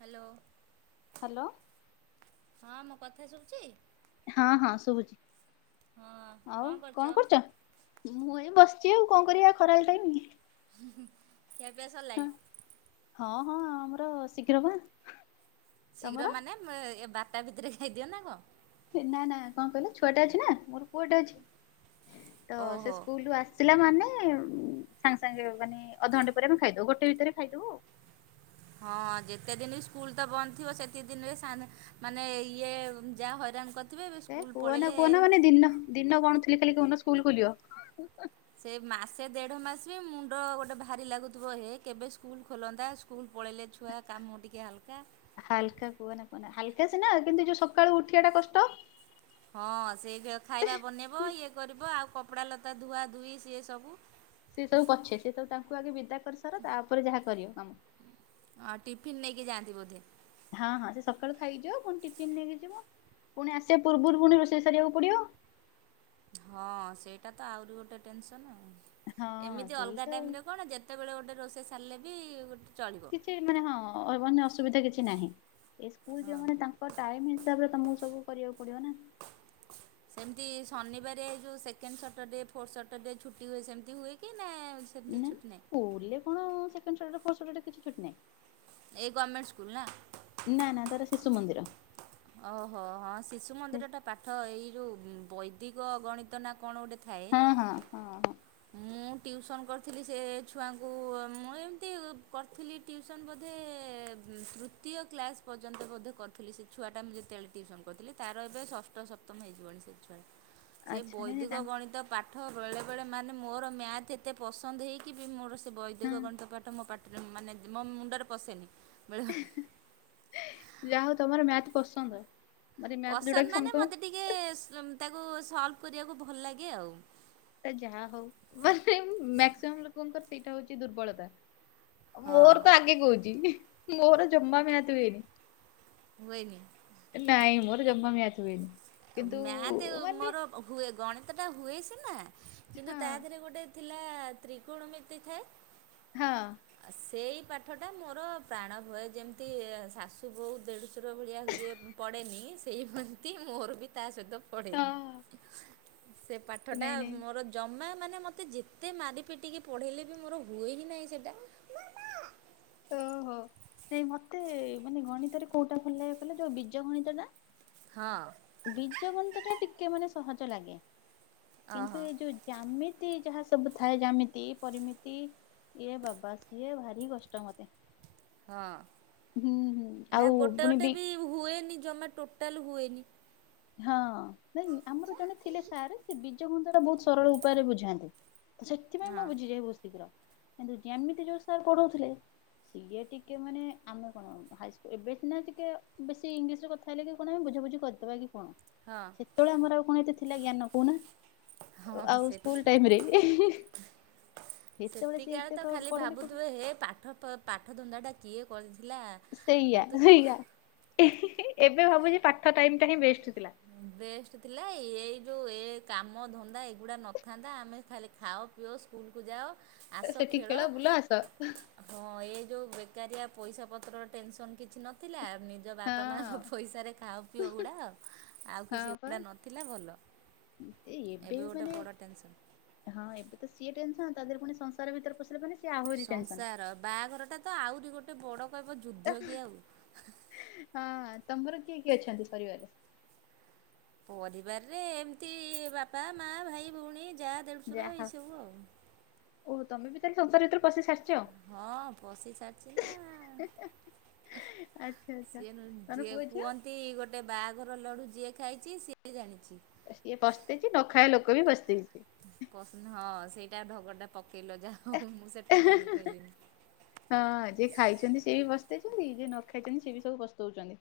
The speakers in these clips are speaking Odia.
ହ୍ୟାଲୋ। ହ୍ୟାଲୋ। ହଁ ମୋ କଥା ଶୁବୁଛି। ହଁ ହଁ ଶୁଭୁଛି ଆଉ କଣ କରୁଛ ମୁଁ ଏଇ ବସି ଚି ଆଉ କଣ କରିବା ଖରା ବେଳ ଟାଇମ୍ କେବେ ସରିଲା କି? ହଁ ହଁ ଆମର ଶୀଘ୍ର ବା ଶୀଘ୍ର ତମର? ମାନେ ଏ ବାଟା ଭିତରେ ଖାଇଦିଅ ନା କଣ? ନା ନା କଣ କହିଲେ ଛୁଆଟା ଅଛି ନା ମୋର ପୁଅଟା ଅଛି ତ ସେ ଓହୋ ସ୍କୁଲୁ ଆସିିଲା ମାନେ ସାଙ୍ଗେ ସାଙ୍ଗେ ମାନେ ଅଧଘଣ୍ଟେ ପରେ ଆମେ ଖାଇଦବୁ ଗୋଟେ ଭିତରେ ଖାଇଦବୁ ହଁ ଯେତେ ଦିନ ସ୍କୁଲ ତ ବନ୍ଦ ଥିବ ସେତେ ଦିନରେ ଶା ମାନେ ଇଏ ଯାହା ହଇରାଣ କ ଏ କୁହ ନା କୁହନା ମାନେ ଦିନ ଦିନଗଣୁଥିଲେ ଖାଲି କୋଉଦିନ ସ୍କୁଲ ଖୋଲିବ। ସେ ମାସେ ଦେଢ ମାସ ବି ମୁଣ୍ଡ ଗୋଟେ ଭାରି ଲାଗୁଥିବ ଏ କେବେ ସ୍କୁଲ ଖୋଲନ୍ତା ସ୍କୁଲ ପଳେଇଲେ ଛୁଆ କାମ ଟିକେ ହାଲକା। ହାଲକା କୁହନା କୁହନା ହାଲକା ସିନା କିନ୍ତୁ ଯୋଉ ସକାଳୁ ଉଠିବା ଟା କଷ୍ଟ। ହଁ ସେଇ [unintelligible] ଖାଇବା ବନେଇବ। ଇଏ କରିବ ଆଉ କପଡା ଲତା ଧୁଆ ଧୁଇ ସିଏ ସବୁ। ସିଏ ସବୁ ପଛେ। ସିଏ ସବୁ ତାଙ୍କୁ ଆଗେ ବିଦା କରିସାର ତାପରେ ଯାହା କରିବ କାମ। ଆଁ, ଟିଫିିନ ନେଇକି ଯାଆନ୍ତି ବୋଧେ? ହଁ, ହଁ ସେ ସକାଳୁ ଖାଇକି ଯିବ। ପୁଣି ଟିଫିନ ନେଇକି ଯିବ। ପୁଣି ଆସିବା ପୂର୍ବରୁ ପୁଣି ରୋଷେଇ ସାରିବାକୁ ପଡିବ। ହଁ ସେଇଟା ତ ଆହୁରି ଗୋଟେ ଟେନସନ୍। ହଁ ଏମିତି ସେଇ ଅଲଗା ତ ଟାଇମ୍ ରେ କଣ ଯେତେବେଳେ ଗୋଟେ ରୋଷେଇ ସାରିଲେ ବି ଗୋଟ କିଛି ମାନେ ହଁ ଅହିବନ୍ୟ ଅସୁବିଧା କିଛି ନାହିଁ। ଏ ସ୍କୁଲ୍ ହଁ। ଯିବ ମାନେ ତାଙ୍କ ଟାଇମ୍ ହିସାବରେ ତୋମକୁ ସବୁ କରିବାକୁ ପଡିବ ନା। ସେମିତି ଶନିବାରିଆ ଏଇ ଯୋଉ ସେକେଣ୍ଡ ସଟର୍ଡେ ଫୋର୍ ସଟର୍ଡେ ଛୁଟି ହୁଏ ସେମିତି ହୁଏ କି? ନା ସେମିତି ନା ଛୁଟି ନାହିଁ ସ୍କୁଲ୍ ରେ କଣ ସେକେଣ୍ଡ ସଟର୍ଡୃ ଫୋର୍ ସଟର୍ଡେ କିଛି ଛୁଟି ନାହିଁ। ଏଇ ଗର୍ମେଣ୍ଟ ସ୍କୁଲ୍ ନା? ନା ନା ତାର ଶିଶୁ ମନ୍ଦିର। ଓହୋ! ହଁ ଶିଶୁ ମନ୍ଦିରଟା ପାଠ ଏଇ ଯୋଉ ଉଁ, ବୈଦିକ ଗଣିତ ନା କଣ ଗୋଟେ ଥାଏ। ହଁ ହଁ ହଁ ହଁ ମୁଁ ଟିଉସନ୍ କରିଥିଲି ସେ ଛୁଆଙ୍କୁ ମୁଁ ଏମିତି କରିଥିଲି। ଟିଉସନ୍ ବୋଧେ ହୁଁ, ତୃତୀୟ କ୍ଲାସ୍ ପର୍ଯ୍ୟନ୍ତ ବୋଧେ କରିଥିଲି ସେ ଛୁଆଟା ମୁଁ ଯେତେବେଳେ ଟିଉସନ୍ କରିଥିଲି ତାର ଏବେ ଷଷ୍ଠ ସପ୍ତମ ହେଇଯିବଣି ସେ ଛୁଆ। ସେ ଆଚ୍ଛା ନାଇଁ ନାଇଁ ତା ବୈଦିକ ଗଣିତ ପା ଠ ବେଳେବେଳେ ମାନେ ମୋର ମ୍ୟାଥ୍ ଏତେ ପସନ୍ଦ ହେଇକି ବି। ମୋର ସେ ବୈଦିକ ହଁ ଗଣିତ ପାଠ ମୋ ପା ଟ୍ର ମାନେ ମୋ ମୁଣ୍ଡରେ ପଶେନି। ବେଳେବେଳେ ଯାହା ହଉ ତୋମର ମ୍ୟାଥ୍ ପସନ୍ଦ। ମାନେ ମ୍ୟାଥ ଯୋଉଟା ପସନ୍ଦ କି ମାନେ ମୋତେ ସମସ୍ତଙ୍କୁ ଟିକେ ତାକୁ ସଲ୍ଭ କରିବାକୁ ଭଲ ଲାଗେ ଆଉ। ଯାହା ହଉ ମାନେ ମାକ୍ସିମମ୍ ଲୋକଙ୍କର ସେଇଟା ହଉଛି ଦୁର୍ବଳତା ମୋର ତ ହଁ ଆଗେ କହୁଚି। ମୋର ଜମା ମ୍ୟାଥ୍ ହୁଏନି। ହୁଏନି। ତ ଜମା ମ୍ୟାଥ୍ ହୁଏନି। କିନ୍ତୁ ମ୍ୟାତ ମାନେ ମୋର ହୁଏ ଗଣିତ ଟା ହୁଏ ସିନା କିନ୍ତୁ ହଁ ତା ଦେହରେ ଗୋଟେ ଥି ଥିଲା ତ୍ରିକୋଣମିତି ଥାଏ। ହଁ। ସେଇ ପାଠଟା ମୋର ପ୍ରାଣ ଭୟ ଯେମିତି ଶାଶୁ ବୋଉ ଦେଢ଼ଶର ଭଳିଆ ହୁଏ ପଡ଼େନି ସେଇ ହନ୍ତି ମୋର ବି। ତା ସହିତ ପଡେନି। ହଁ ସେ ପାଠ ଟା ନାଇଁ ନାଇଁ ମୋର ଜମା ମାନେ ମୋତେ ଯେତେ ମାରି ପିଟିକି ପଢେଇଲେ ବି ମୋର ହୁଏ ହିଁ ନାହିଁ ସେଟା। ଓହୋ! ନାଇଁ ମୋତେ ମାନେ ଗଣିତରେ କୋଉଟା ଭଲ ଲାଗେ କିହିଲ ଯୋଉ ବିଜ ଗଣିତଟା ହଁ ବିଜ ଗଣିତଟା ଟିକେ ମାନେ ସହଜ ଲାଗେ। ଓହୋ କିନ୍ତୁ ଏଇ ଯୋଉ ଜ୍ୟାମି ତି ଯାହା ସବୁ ଥାଏ ଜାମିତି ପରିମିତି ଇଏ ବାବା ସିଏ ଭାରି କଷ୍ ଟ ମୋତେ। ହଁ ଆଉ ନା ଗୋଟେ ପୁଣି ଗୋଟେ ବି ହୁଏନି ଜମା ଟୋ ଟୋଟାଲ ହୁଏନି। ହଁ ନାଇଁ ଆମର ଜଣେ ଥିଲେ ସାର୍ ସେ ବିଜ ଗଣିତ ଟା ବହୁତ ସରଳ ଉପାୟରେ ବୁଝାନ୍ତି। ସେଥିପାଇଁ ମୁଁ ହଁ ବୁଝିଯାଏ ବହୁତ୍ ଶୀଘ୍ର। କିନ୍ତୁ ଜ୍ୟାମିତି ଯୋଉ ସାର୍ ପଢଉଥୁଲେ ସିଏ ଟିକେ ମାନେ ଆମେ କଣ ହାଇସ୍କୁଲ୍ ଏବେ ସିନା ଟିକେ ବେଶୀ ଇଂଲିଶରେ କଥା ହେଲେ କି କଣ ଆମେ ବୁ ବୁଝା ବୁଝି କରିଦବା କି କଣ? ହଁ ସେତେବେଳେ ଆମର ଆଉ କଣ ଏତେ ଥିଲା ଜ୍ଞାନ କହୁନା। ହଁ ଆଉ ସ୍କୁଲ୍ ଟାଇମ୍ ରେ ସେତିକିଆଳେ ତ ଖାଲି ଭାବୁଥୁବେ ହେ ପାଠ ପ-ପାଠ ଧନ୍ଦା ଟା କିଏ କରିଥି ସେଇଆ ସେଇଆ ଏବେ ଭାବୁଛଚି ପାଠ ଟାଇମ୍ ଟା ହିଁ ବେଷ୍ଟ। ଥିଲା। ବେଷ୍ଟ ଥିଲା ଏଇ ଯୋଉ ଏ କାମ ଧନ୍ଦା ଏଗୁଡ଼ା ନଥାନ୍ତା ଆମେ ଖାଲି ଖାଅ ପିଉ ସ୍କୁଲ୍ କୁ ଯାଅ। ଆସ ସେଠି ଖେଳ ବୁଲ ଆସ ହଁ ଏ ଯୋଉଁ ବେ କାରିଆ ପଇସା ପତ୍ର ଟେନସନ କିଛି ନଥିଲା ନିଜ ହଁ ବାପା ମାଆଙ୍କ ପଇସାରେ ଖାଅ ପିଅ ଉଡାଅ ଆଉ ହଁ କିଛି ଏଗୁଡା ନଥିଲା ଭଲ। ଏ ଏବେ ଗୋଟେ ମାନେ ବଡ଼ ଟେନସନ୍ ହଁ ଏବେ ତ ସିଏ ଟେନସନ୍, ତା ଦେହରେ ପୁଣି ସଂସାର ଭିତରେ ପଶିଲେ ମାନେ ସିଏ ଆହୁରି ଟେନସନ। ସଂସାର, ବାହାଘରଟା ତ ଆହୁରି ଗୋଟେ ବଡ କହିବ ଯୁଦ୍ଧ କି ଆଉ। ହଁ ତମର କିଏ କିଏ ଅଛନ୍ତି ପରିବାରରେ? ପରିବାରରେ ଏମତି ବାପା, ମା, ଭାଇ, ଭଉଣୀ ଜା, ଦେଢୁଶୁର ଏଇ ସବୁ ଆଉ। ଓହୋ ତମେ ବି ତାହେଲେ ସଂସାର ଭିତରେ ପଶି ସାରିଛ। ହଁ ପସି ସାରିଛି ନା। ଆଚ୍ଛା ଆଚ୍ଛା ସିଏ ନୁ ତମର ଯିଏ ପୁଅ ଝିଅ କୁହନ୍ତି ଗୋଟେ ବାହାଘର ଲଡୁ ଯିଏ ଖାଇଚି ସିଏ ଜାଣିଚି। ସିଏ ପସ୍ତେଇଚି ନ ଖାଇଆ ଲୋକ ବି ପସ୍ତେଇଚି। ପସନ୍ଦ [unintelligible] ଢଗଟା ପକ ଏ-ହେଁ-ହେଁ ହଁ ଯି ଖାଇଛନ୍ତି ସିଏ ବି ପ ସ୍ତେଇ ଛନ୍ତି। ଯିଏ ନ ଖାଇଛନ୍ତି ସିଏ ବି ସବୁ ପସ୍ତଉଛନ୍ତି।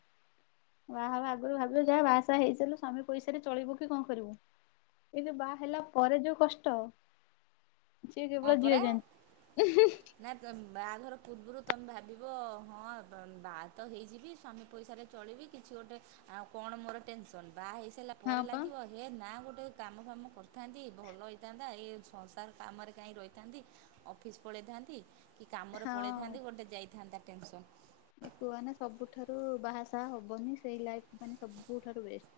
ବାହା ହବା ଆଗୁରୁ ଭାବିବ ଯାହା ବାହାସାହା ହେଇସାରଲୁ ସ୍ୱାମୀ ପଇସାରେ ଚଳିବୁ କି କଁ କରିବୁ। ଏଇ ଯୋଉ ବାହା ହେଲା ପରେ ଯୋଉ କଷ୍ଟ ସିଏ କେବଳ ହଁ ଝିଅ ପରା ଜାଣିଛି ନାଇଁ ତ ବାହାଘର ପୂର୍ବୁରୁ ତମେ ଭାବିବ ହଁ ବା ବାହା ତ ହେଇଯିବି ସ୍ୱାମୀ ପଇସାରେ ଚଳିବି କିଛି ଗୋଟେ ଆଉ କଣ ମୋର ଟେନସନ୍, ବାହା ହେଇସାଇଲା ହଁ ପରେ ପା ଲାଗିବ ହେ ନା ଗୋଟେ କାମ ଫାମ କରିଥାନ୍ତି ଭଲ ହେଇଥାନ୍ତା, ଏଇ ସଂସାର କାମରେ କାଇଁ ରହିଥାନ୍ତି ଅଫିସ ପଳେଇଥାନ୍ତି, କି କାମରେ ହଁ। ପଳେଇଥାନ୍ତି, ଗୋଟେ ଯାଇଥାନ୍ତା ଟେନସନ୍। କୁହନା ସବୁଠାରୁ ବାହାସାହା ହବନି ସେଇ ଲାଇଫ ମାନେ ସବୁଠାରୁ ବେଷ୍ଟ।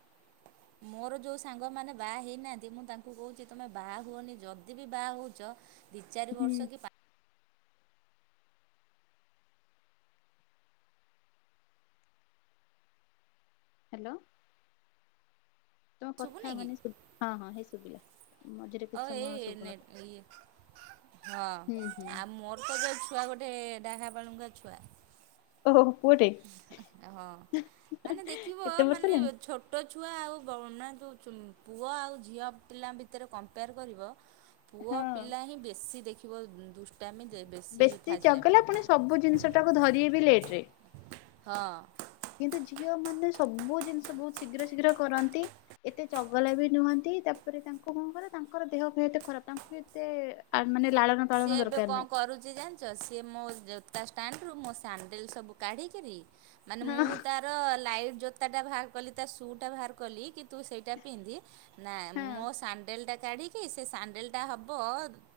ମୋର ଯୋଉ ସାଙ୍ଗମାନେ ବାହା ହେଇନାହାନ୍ତି ମୁଁ ତାଙ୍କୁ କହୁଚି ତମେ ବାହା ହୁଅନି ଯଦି ବି ବାହା ହଉଚ ଦି ଚାରି ହୁଁ ବର୍ଷ କି ପାଞ୍ଚ ହ୍ୟାଲୋ। ତମ କଥା ଶୁଭୁନି କି ମାନେ ଶୁ ହଁ ହଁ ହେଇ ଶୁଭିଲା। ମଝିରେ କିଛି ଅଉ ସମୟ ଏଇ ଶୁଭୁନଥିଲା ନେଟ ଇଏ। ହଁ ହୁଁ ହୁଁ। ଆଉ ମୋର ତ ଯୋଉ ଛୁଆ ଗୋଟେ ଡାହା ବାଳୁଙ୍ଗା ଛୁଆ। ଓହୋ ହୋ। ହଁ ମାନେ ଦେଖିବ କେତେ ବର୍ଷ ମାନେ ହେଲାଣି ଛୋଟ ଛୁଆ ଆଉ ବ ନା ଦଉଚୁନ ପୁଅ ଆଉ ଝିଅ ପିଲାଙ୍କ ଭିତରେ କମ୍ପେୟାର କରିବ ହଁ। ପୁଅ ପିଲା ହିଁ ବେଶୀ ଦେଖିବ ଦୁଷ ବେଶୀ ଚଗଲା ପୁଣି ସବୁ ଜିନିଷ ଟାକୁ ଧରିବେ ବି ଲେଟ ରେ। ହଁ। କିନ୍ତୁ ଝିଅମାନେ ସବୁ ଜିନଷ ବହୁତ ଶୀଘ୍ର ଶୀଘ୍ର କରନ୍ତି। ଏତେ ଚଗଲା ବି ନୁହଁନ୍ତି। ତାପରେ ତାଙ୍କୁ କଣ କର ତାଙ୍କର ଦେହ ଫେୟ ଏତେ ଖରାପ ତାଙ୍କୁ ବି ଏତେ ଆ ମାନେ ଲାଳନ ପାଳନ ସିଏ ଏବେ ଦରକାର କଣ ନାହିଁ। କରୁଚି ଜାଣିଚ ସିଏ ମୋ ଜୋ ତା ଷ୍ଟାଣ୍ଡରୁ ମୋ ସାଣ୍ଡେଲ ସବୁ କାଢିକରି ମାନେ ହଁ ମୁଁ ତାର ଲାଇଟ ଜୋ ତାଟା ବାହାର କଲି ତା ଶୁ ଟା ବାହାର କଲି କି ତୁ ସେଇଟା ପିନ୍ଧି, ନା ହଁ ମୋ ସାଣ୍ଡେଲ ଟା କାଢିକି ସେ ସାଣ୍ଡେଲ ଟା ହବ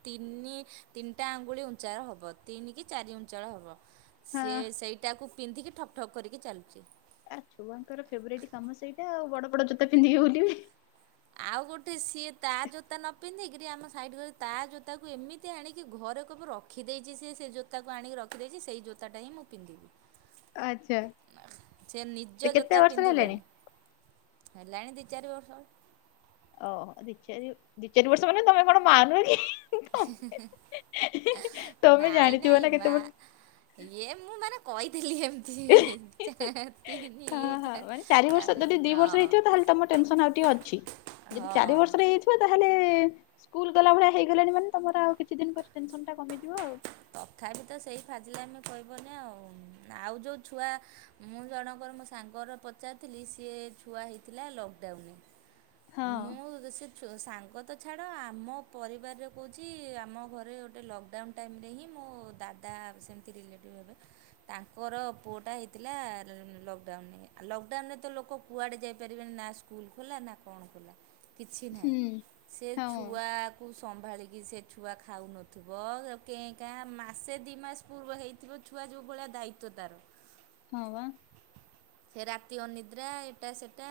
ତିନି ତିନଟା ଆଙ୍ଗୁଳି ଉଞ୍ଚାର ହବ ତିନି କି ଚାରି ଉଞ୍ଚାର ହବ, ସିଏ ହଁ ସେଇଟାକୁ ପିନ୍ଧିକି ଠକ୍ ଠକ୍ କରିକି ଚାଲୁଚି। ଆ ଛୁଆଙ୍କର ଫେବରାଇଟ୍ କାମ ସେଇଟା ଆଉ ବଡ ବଡ ଜୋତା ପିନ୍ଧିକି ବୁଲିବି। ଆଉ ବି ଆମ ସାଇଡ ଘରେ ତା ଜୋତାକୁ ଏମିତି ଆଣିକି ଘରେ କେବେ ରଖିଦେଇଚି ସିଏ ସେ ଜୋତାକୁ ଆଣିକି ରଖିଦେଇଚି ସେଇ ଜୋତାଟା ହିଁ ମୁଁ ପିନ୍ଧିବି। ଆଚ୍ଛା। ସେ ନିଜ କେତେ ଜୋତା ବର୍ଷର ହେଲେଣି? ପିନ୍ଧିବନି। ହେଲାଣି ଦି ଚାର ବର୍ଷ ଓହ ଦିଚାରି ଦିଚାରି ବର୍ଷ ମାନ ତମେ କଣ ମାନ [unintelligible] ତମେ ନାଇଁ ଜାଣିଥିବ ନାଇଁ ନା କେତେ ମା ବର୍ଷ ଇଏ ମୁଁ ମାନେ ତିତିନ, ହଁ ହଁ ମାନେ ଚାର, ଚାରି ବର୍ଷ ଯଦି ଦି ବର୍ଷ ହେଇଥିବ ତାହେଲେ ତମ ହଁ। ଆଉ ଟିକ ଅଛି ଯଦି ହଁ ଚାରି ବର୍ଷରେ ହେଇବ ତାହେଲେ ସ୍କୁଲ ଗଲା ଭଳିଆ ହେଇଗଲାଣି, ମାନେ ତମର ଆଉ କିଛି ଦିନ ପରେ ଟେନସନ ଟା କମିଯିବ ଆଉ। ତଥାପି ତ ସେଇ ଫାଜିଲେ ଆମେ କହିବନି, ଆଉ ଆଉ ଯୋଉ ଛୁଆ ମୁଁ ଜଣଙ୍କର ମୋ ସାଙ୍ଗର ପଚାରିଥିଲି ସିଏ ଛୁଆ ହେଇଥିଲା ଲକଡାଉନରେ ହଁ ମୁଁ ସେ ସାଙ୍ଗ ତ ଛାଡ଼ ଆମ ପରିବାରରେ କହୁଛି ଆମ ଘରେ ଗୋଟେ ଲକଡାଉନ୍ ଟାଇମରେ ହିଁ ମୋ ହଁ ଦାଦା ସେମିତି ରିଲେଟିଭ୍ ହେବେ, ତାଙ୍କର ପୁଅଟା ହେଇଥିଲା ଲକ୍ଡାଉନ ଲକଡାଉନରେ ତ ଲୋକ କୁଆଡ଼େ ଯାଇପାରିବେନି, ନା ସ୍କୁଲ ଖୋଲା ନା କଣ ଖୋଲା କିଛି ନାହିଁ ହୁଁ ସେ ହଁ ଛୁଆକୁ ସମ୍ଭାଳିକି ସେ ଛୁଆ ଖାଉନଥିବ କେ କା ମାସେ ଦୁଇ ମାସ ପୂର୍ବ ହେଇଥିବ ଛୁଆ ଯେଉଁ ଭଳିଆ ଦାୟିତ୍ୱ ତାର। ହଁ ବା। ସେ ରାତି ଓନଦ୍ରେ ଏଇଟା ସେଟା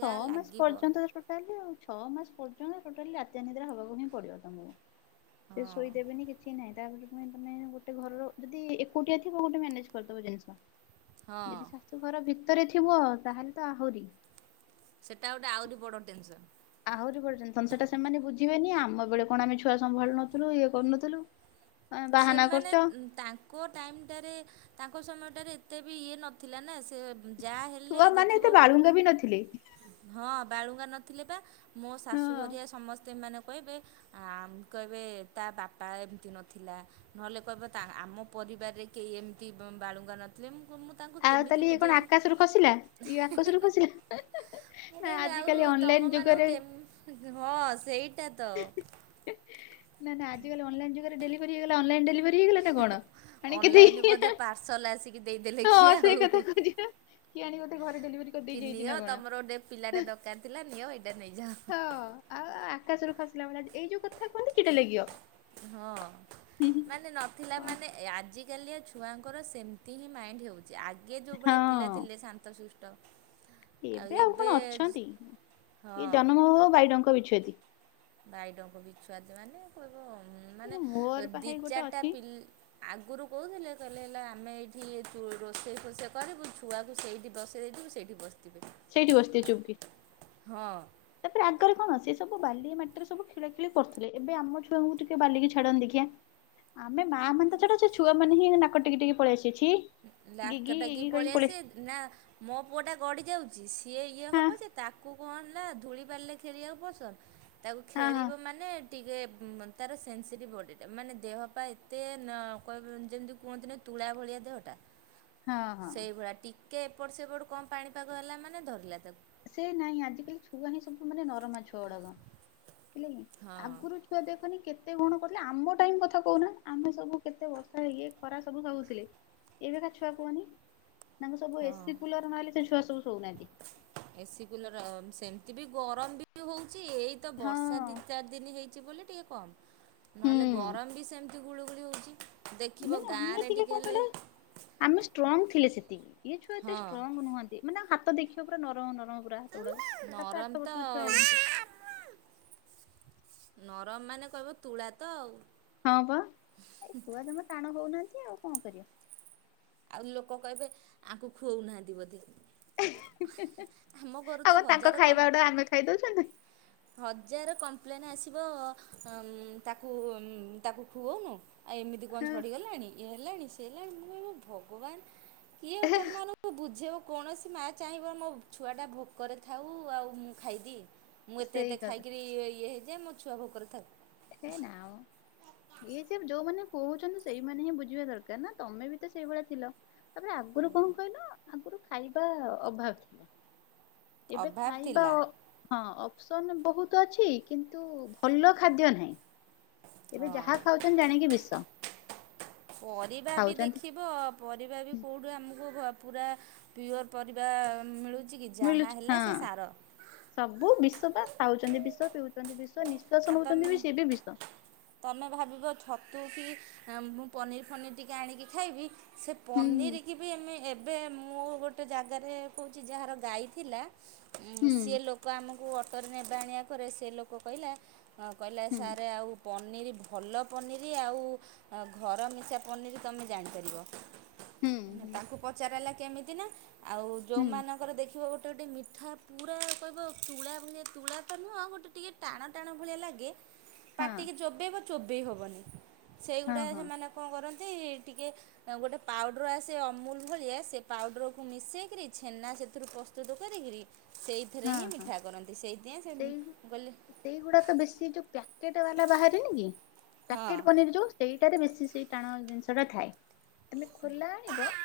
ଯାହା ଛଅ ମାସ ଲାଗିବ ପର୍ଯ୍ୟନ୍ତ ତ ଟୋଟାଲ ହଉଛି ଛଅ ମାସ ପର୍ଯ୍ୟନ୍ତ ଟୋଟାଲି ରାତି୍ୟା ନିଦ୍ରା ହବାକୁ ହିଁ ପଡିବ ତମକୁ ହଁ ସେ ଶୋଇଦେବେନି କିଛି ନାହିଁ ତାପରେ ପୁଣି ତମେ ଗୋଟେ ଘରର ଯଦି ଏଟିଆ ଥିବ ଗୋଟେ ମ୍ୟାନେଜ କରିଦବ ଜିନିଷ ହଁ ଯଦି ଶାଶୁ ଘର ଭିତରେ ଥିବ ତାହେଲେ ତ ଆହୁରି ସେଟା ଗୋଟେ ଆହୁରି ବଡ଼ ଟେନସନ୍ ଆହୁରି ପର୍ଯ୍ୟନ୍ତ ସେଟା ସେମାନେ ବୁଝିବେନି, ଆମ ବେଳେ କଣ ଆମେ ଛୁଆ ସମ୍ଭାଳୁ ନଥିଲୁ ଇଏ କରୁନଥିଲୁ- ତମେ ବାହାନା ସେମାନେ କରୁଛ ତାଙ୍କ ଟାଇମଟାରେ ତାଙ୍କ ସମୟଟାରେ ଏତେ ବି ଇଏ ନଥିଲା ନା ସେ ଯାହା ହେଲେ ଛୁଆ ମାନେ ଏତେ ଦେଖିବ ବାଳୁଙ୍ଗା ବି ନଥିଲେ ହଁ ବାଳୁଙ୍ଗା ନଥିଲେ ପା ମୋ ହଁ। ଶାଶୁଘଆ ସମସ୍ତେ ମାନେ କହିବେ କହିବେ ତା ବାପା ଏମିତି ନ ଥିଲା ନହେଲେ କହିବ ଆମ ପରିବାରରେ କେହି ଏମିତି ବାଳୁଙ୍ଗା ନଥିଲେ ମୁଁ ମୁଁ ତାଙ୍କୁ ଆଉ କେମିତି ତାହଲେ ଇଏ କଣ ବୁଝେଇବି ଆକାଶରୁ ଖସିଲା ଇଏ ଆକାଶରୁ ଖସିଲା ନା ଆଜି କାଲି ତମ ମାନଙ୍କୁ କେ ହଁ ସେଇଟା ତ ନା ନା ଆଜିକାଲି ଅନଲାଇନ ଯୁଗରେ ଡେଲିଭରି ହେଇଗଲା ଅନ୍‌ଲାଇନ୍ ଡେଲିଭରି ହେଇଗଲା ନା କଣ? ଆଣିକି ଅନଲାଇନ ଦେଇ ବୋଧେ ପାର୍ସଲ ଆସିକି ଦେଇଦେଲେ। ହଁ କିଏ ସେଇ କଥା ଆଉ କିବା କି ଆଣି ଡେଲିଭରି କି କରିଦେଇ ଯାଇଛି ନିଅ ନା କଣ ତମର ଗୋଟେ ପିଲାଟା ଦରକାର ଥିଲା ନିଅ ଏଇଟା ନେଇଯାଅ। ହଁ ଆଉ ଆକାଶରୁ ଖସିଲା ଭଳି ଏଇ ଯୋଉ କଥା କୁହନ୍ତି କିଟେ ଲାଗିବ। ହଁ ହୁଁ ମାନେ ନଥିଲା ହୁଁ ମାନେ ଆଜି ଆଜିକାଲି ଛୁଆଙ୍କର ସେମିତି ହିଁ ମାଇଣ୍ଡ ହେଉଛି, ଆଗେ ଯେଉଁ ଭଳିଆ ପିଲା ହଁ ଥିଲେ ଶାନ୍ତ ଶିଷ୍ଟ ଏବେ ଆଉ କଣ ଅଛନ୍ତି ଇଏ ହଁ ଜନମ ହଉହଉ ବାଇଡଙ୍କ ବିଛୁଆତି। ବାଇଡଙ୍କ ବିଛୁଆତି ମାନେ କହିବ ହଁ ମାନେ ମୋର ପା ଦି ହେଇ ଗୋଟେ ଚାରିଟା ଅଛି। ପିଲା ଆଗରୁ କହୁଥିଲେ କହିଲେ ହେଲା ଆମେ ଏଇଠି ରୋଷେଇ ଫୋଷେଇ କରିବୁ ଛୁଆକୁ ସେଇଠି ବସେଇ ଦେଇଥିବୁ ସେଇଠି ବସିବେ ସେଇଠି ବସିଥିବେ ଚୁପ୍‌କି। ହଁ, ତାପରେ ଆଗରେ କଣ ସେ ସବୁ ବାଲି ମାଟିରେ ସବୁ ଖେଳାଖେଳି କରୁଥିଲେ ଏବେ ଆମ ଛୁଆଙ୍କୁ ଟିକେ ବାଲିକି ଛାଡନି ଦେଖିଆ ଆମେ ମା ମାନେ ତ ଛାଡ ଛୁଆ ମେ ହିଁ ନାକ ଟିକେ ଟିକେ ପଳେଇ ଆସିବେ ଛି ନାକ ଗିଗି ଟେକିକି ଗିଗି କହିକି ପଳେଇ ଆସି ଆସିବେ ନା ମୋ ପୁଅ ଟା ଗଡି ଯାଉଛି ସିଏ ଇଏ ହଁ ହେବ ଯେ ତାକୁ କଣିଲ ଧୂଳି ବାଲିରେ ଖେଳିବାକୁ ପସନ୍ଦ ତାକୁ ହଁ ହଁ ଖେଳିବ ମାନେ ଟିକେ ତାର ସେନ୍ସିଟିଭ୍ ବଡ଼ିଟା ମାନେ ଦେହ ପାଇଁ ଏତେ ଯେ ମିତି ତୁଳା ଭଳିଆ ଦେହ ହଁ ହଁ। ଟିକେ ଏପଟ ସେପଟ କମ ପାଣିପାଗ ହେଲା ମାନେ ଧରିଲା ତାକୁ ସେ ନାଇଁ ଆଜିକାଲି ଛୁଆ ହିଁ ସବୁ ମାନେ ନରମା ଛୁଆ ଗୁଡ଼ାକ। [unintelligible] ହଁ ଆଗରୁ ଛୁଆ ଦେଖନି କେ ତେ କଣ କରୁଥିଲେ ଆମ ଟାଇମ୍ କଥା କହୁନା ଆମେ ସବୁ କେତେ ବର୍ଷା ହେଇ ଖରା ସବୁ ସହୁଥିଲେ। ଏବେକା ଛୁଆ କୁହନି ତାଙ୍କୁ ସବୁ ହଁ ଏସିି କୁଲର ନହେଲେ ସେ ଛୁଆ ସବୁ ଶୋଉନାହାନ୍ତି। ଏସି କୁଲର ସେମିତି ବି ଗରମ ବି ହଉଛି ଏଇତ ବର୍ଷା ଦି ହଁ ଚାରି ଦିନ ହେଇଛି ବୋଲି ଟିକେ [unintelligible] ନହେଲେ ଗରମ ବି ସେମତି ନା ନା ଆମେ ଗାଁରେ ଟିକେ କଣ ହେଲେ କହିଲେ ଆମେ ଷ୍ଟ୍ରଙ୍ଗ ଥିଲେ ସେତିକି। ଏ ଛୁଆ ଏତେ ହଁ ଷ୍ଟ୍ରଙ୍ଗ ନୁହଁନ୍ତି ମାନେ ହାତ ଦେଖିବ ପୁରା ନରମ ନରମ। ହଁ ପୁରା ହାତ ଗୁଡାକ ସାତ ନରମ ଆଠ ତ ବର୍ଷର ଛୁଆ ହେଲାଣି ସବୁ। ନରମ ମାନେ କହିବ ତୁଳା ତ ଆଉ। ହଁ ପା। ଆଉ ଲୋକ କହିବେ ଆଙ୍କୁ ଖୁଅଉନାହାନ୍ତି ବୋଧେ। ଆମ ଘରୁ ତ ଆଉ ତାଙ୍କ ହଜାରେ କମ୍ ଖାଇବା ଗୁଡ଼ା ଆମେ ଖାଇ ଦଉଛନ୍ତି। ହଜାର କମ୍ପ୍ଲେନ୍ ଆସିବ ତାକୁ ତାକୁ ଖୁଅଉନୁ? ଆଉ ଏମିତି କଣ ଝଡ଼ିଗଲାଣି ଇଏ ହେଲାଣି ସେ ହେଲାଣି ମୁଁ କହିବି ଭଗବାନ କିଏ ତମମାନଙ୍କୁ ବୁଝେଇବ? କୌଣସି ମାଆ ଚାହିଁବ ମୋ ଛୁଆଟା ଭୋକରେ ଥାଉ ଆଉ ମୁଁ ଖାଇଦିଏ? ମୁଁ ଏତେ ସେଇ ଏତେ କଥା ଖାଇକିରି ଇଏ ହେଇଯାଏ ମୋ ଛୁଆ ଭୋକରେ ଥାଉ। ହେ ନା ମ ଇଏ ସେ ଯୋଉମାନେ କହୁଛନ୍ତି ସେଇମାନେ ହିଁ ବୁଝିବା ଦରକାର ନା ତମେ ବି ତ ସେଇଭଳିଆ ଥିଲ ତାପରେ ଆଗରୁ କଣ କହିଲ ଆ ଖାଇବା ଅଭାବ ଥିଲା ଏବେ ଅଭାବ ଖାଇବା ଥିଲା ହଁ ସନ୍ ବହୁତ ଅଛି କିନ୍ତୁ ଭଲ ଖାଦ୍ୟ ନାହିଁ। ଏବେ ହଁ ଯାହା ଖାଉଛନ୍ତି ଜାଣିକି ବିଷ। ପରିବା ବି ଖାଉଛନ୍ତି ଦେଖିବ ପରିବା ବି କୋଉଠୁ ଆମକୁ ଭ ପୁରା ପିଓର ପରିବା ମିଳୁଛି? କି ଯାହା ମିଳୁଛି ହେଲା ହଁ ସେ ସାର ସବୁ ବିଷ ତ ଖାଉଛନ୍ତି ବିଷ ପିଉ [unintelligible] ନିଶ୍ୱାସ ଆଉ ନଉଛନ୍ତି ବି ତମେ ସେ ବି ବିଷ। ତୁ କି ମୁଁ ପନିର୍ ଫନିର ଟିକେ ଆଣିକି ଖାଇବି। ସେ ହୁଁ ପନିର କି ବି ଆମେ ଏବେ ମୁଁ ଗୋଟେ ଜାଗାରେ କହୁଛି ଯାହାର ଗାଈ ଥିଲା ହୁଁ ସିଏ ଲୋକ ଆମ ଜୋଉ ଅଟୋରେ ନେବା ଆଣିବା କରେ ସେ ଲୋକ କହିଲା କହିଲା ହୁଁ ସାର୍ ଆଉ ପନିର୍ ଭଲ ପନିରି ଆଉ ଘର ମିଶା ପନିରି ତମେ ଜାଣିପାରିବ। ହୁଁ ହୁଁ ତାଙ୍କୁ ପଚାରାହେଲା କେମିତି ନା ଆଉ ହୁଁ ଯୋଉମାନଙ୍କର ଦେଖିବୁ ଗୋଟେ ଗୋଟେ ମିଠା ପୁରା କହିବ ତୁଳା ଭଳିଆ ତୁଳା ତ ନୁହଁ ଗୋଟେ ଟିକେ ଟାଣ ଟାଣ ଭଳିଆ ଲାଗେ ହଁ ପାଟିକି ଚୋବେଇବ ଚୋବେଇ ହବନି। ସେଇଗୁଡ଼ା ହଁ ହଁ ସେମାନେ କଣ କରନ୍ତି? ଟିକେ ଗୋଟେ ପାଉଡ଼ର ଆସେ ଅମୁଲୁ ଭଳିଆ ସେ ପାଉଡ଼ରକୁ ମିସେଇକିରି ଛେନା ସେଥିରୁ ପ ପ୍ରସ୍ତୁତ କରିକିରି ସେଇଥିରେ ହିଁ ହଁ ହଁ ମିଠା କରନ୍ତି ସେଇଥିପାଇଁ ସେଇ ସେ କହିଲି ସେଇଗୁଡାକ ବେଶୀ ଯୋଉ ପ୍ୟାକେଟ ବାଲା ବାହାରେନି କି ହଁ ପ୍ୟାକେଟ ପନିର ଯୋଉ ସେଇଟାରେ ବେଶୀ ସେଇ ଟାଣ ଜିନିଷ ଟା ଥାଏ ତମେ ଖୋଲା ଆଣିବ।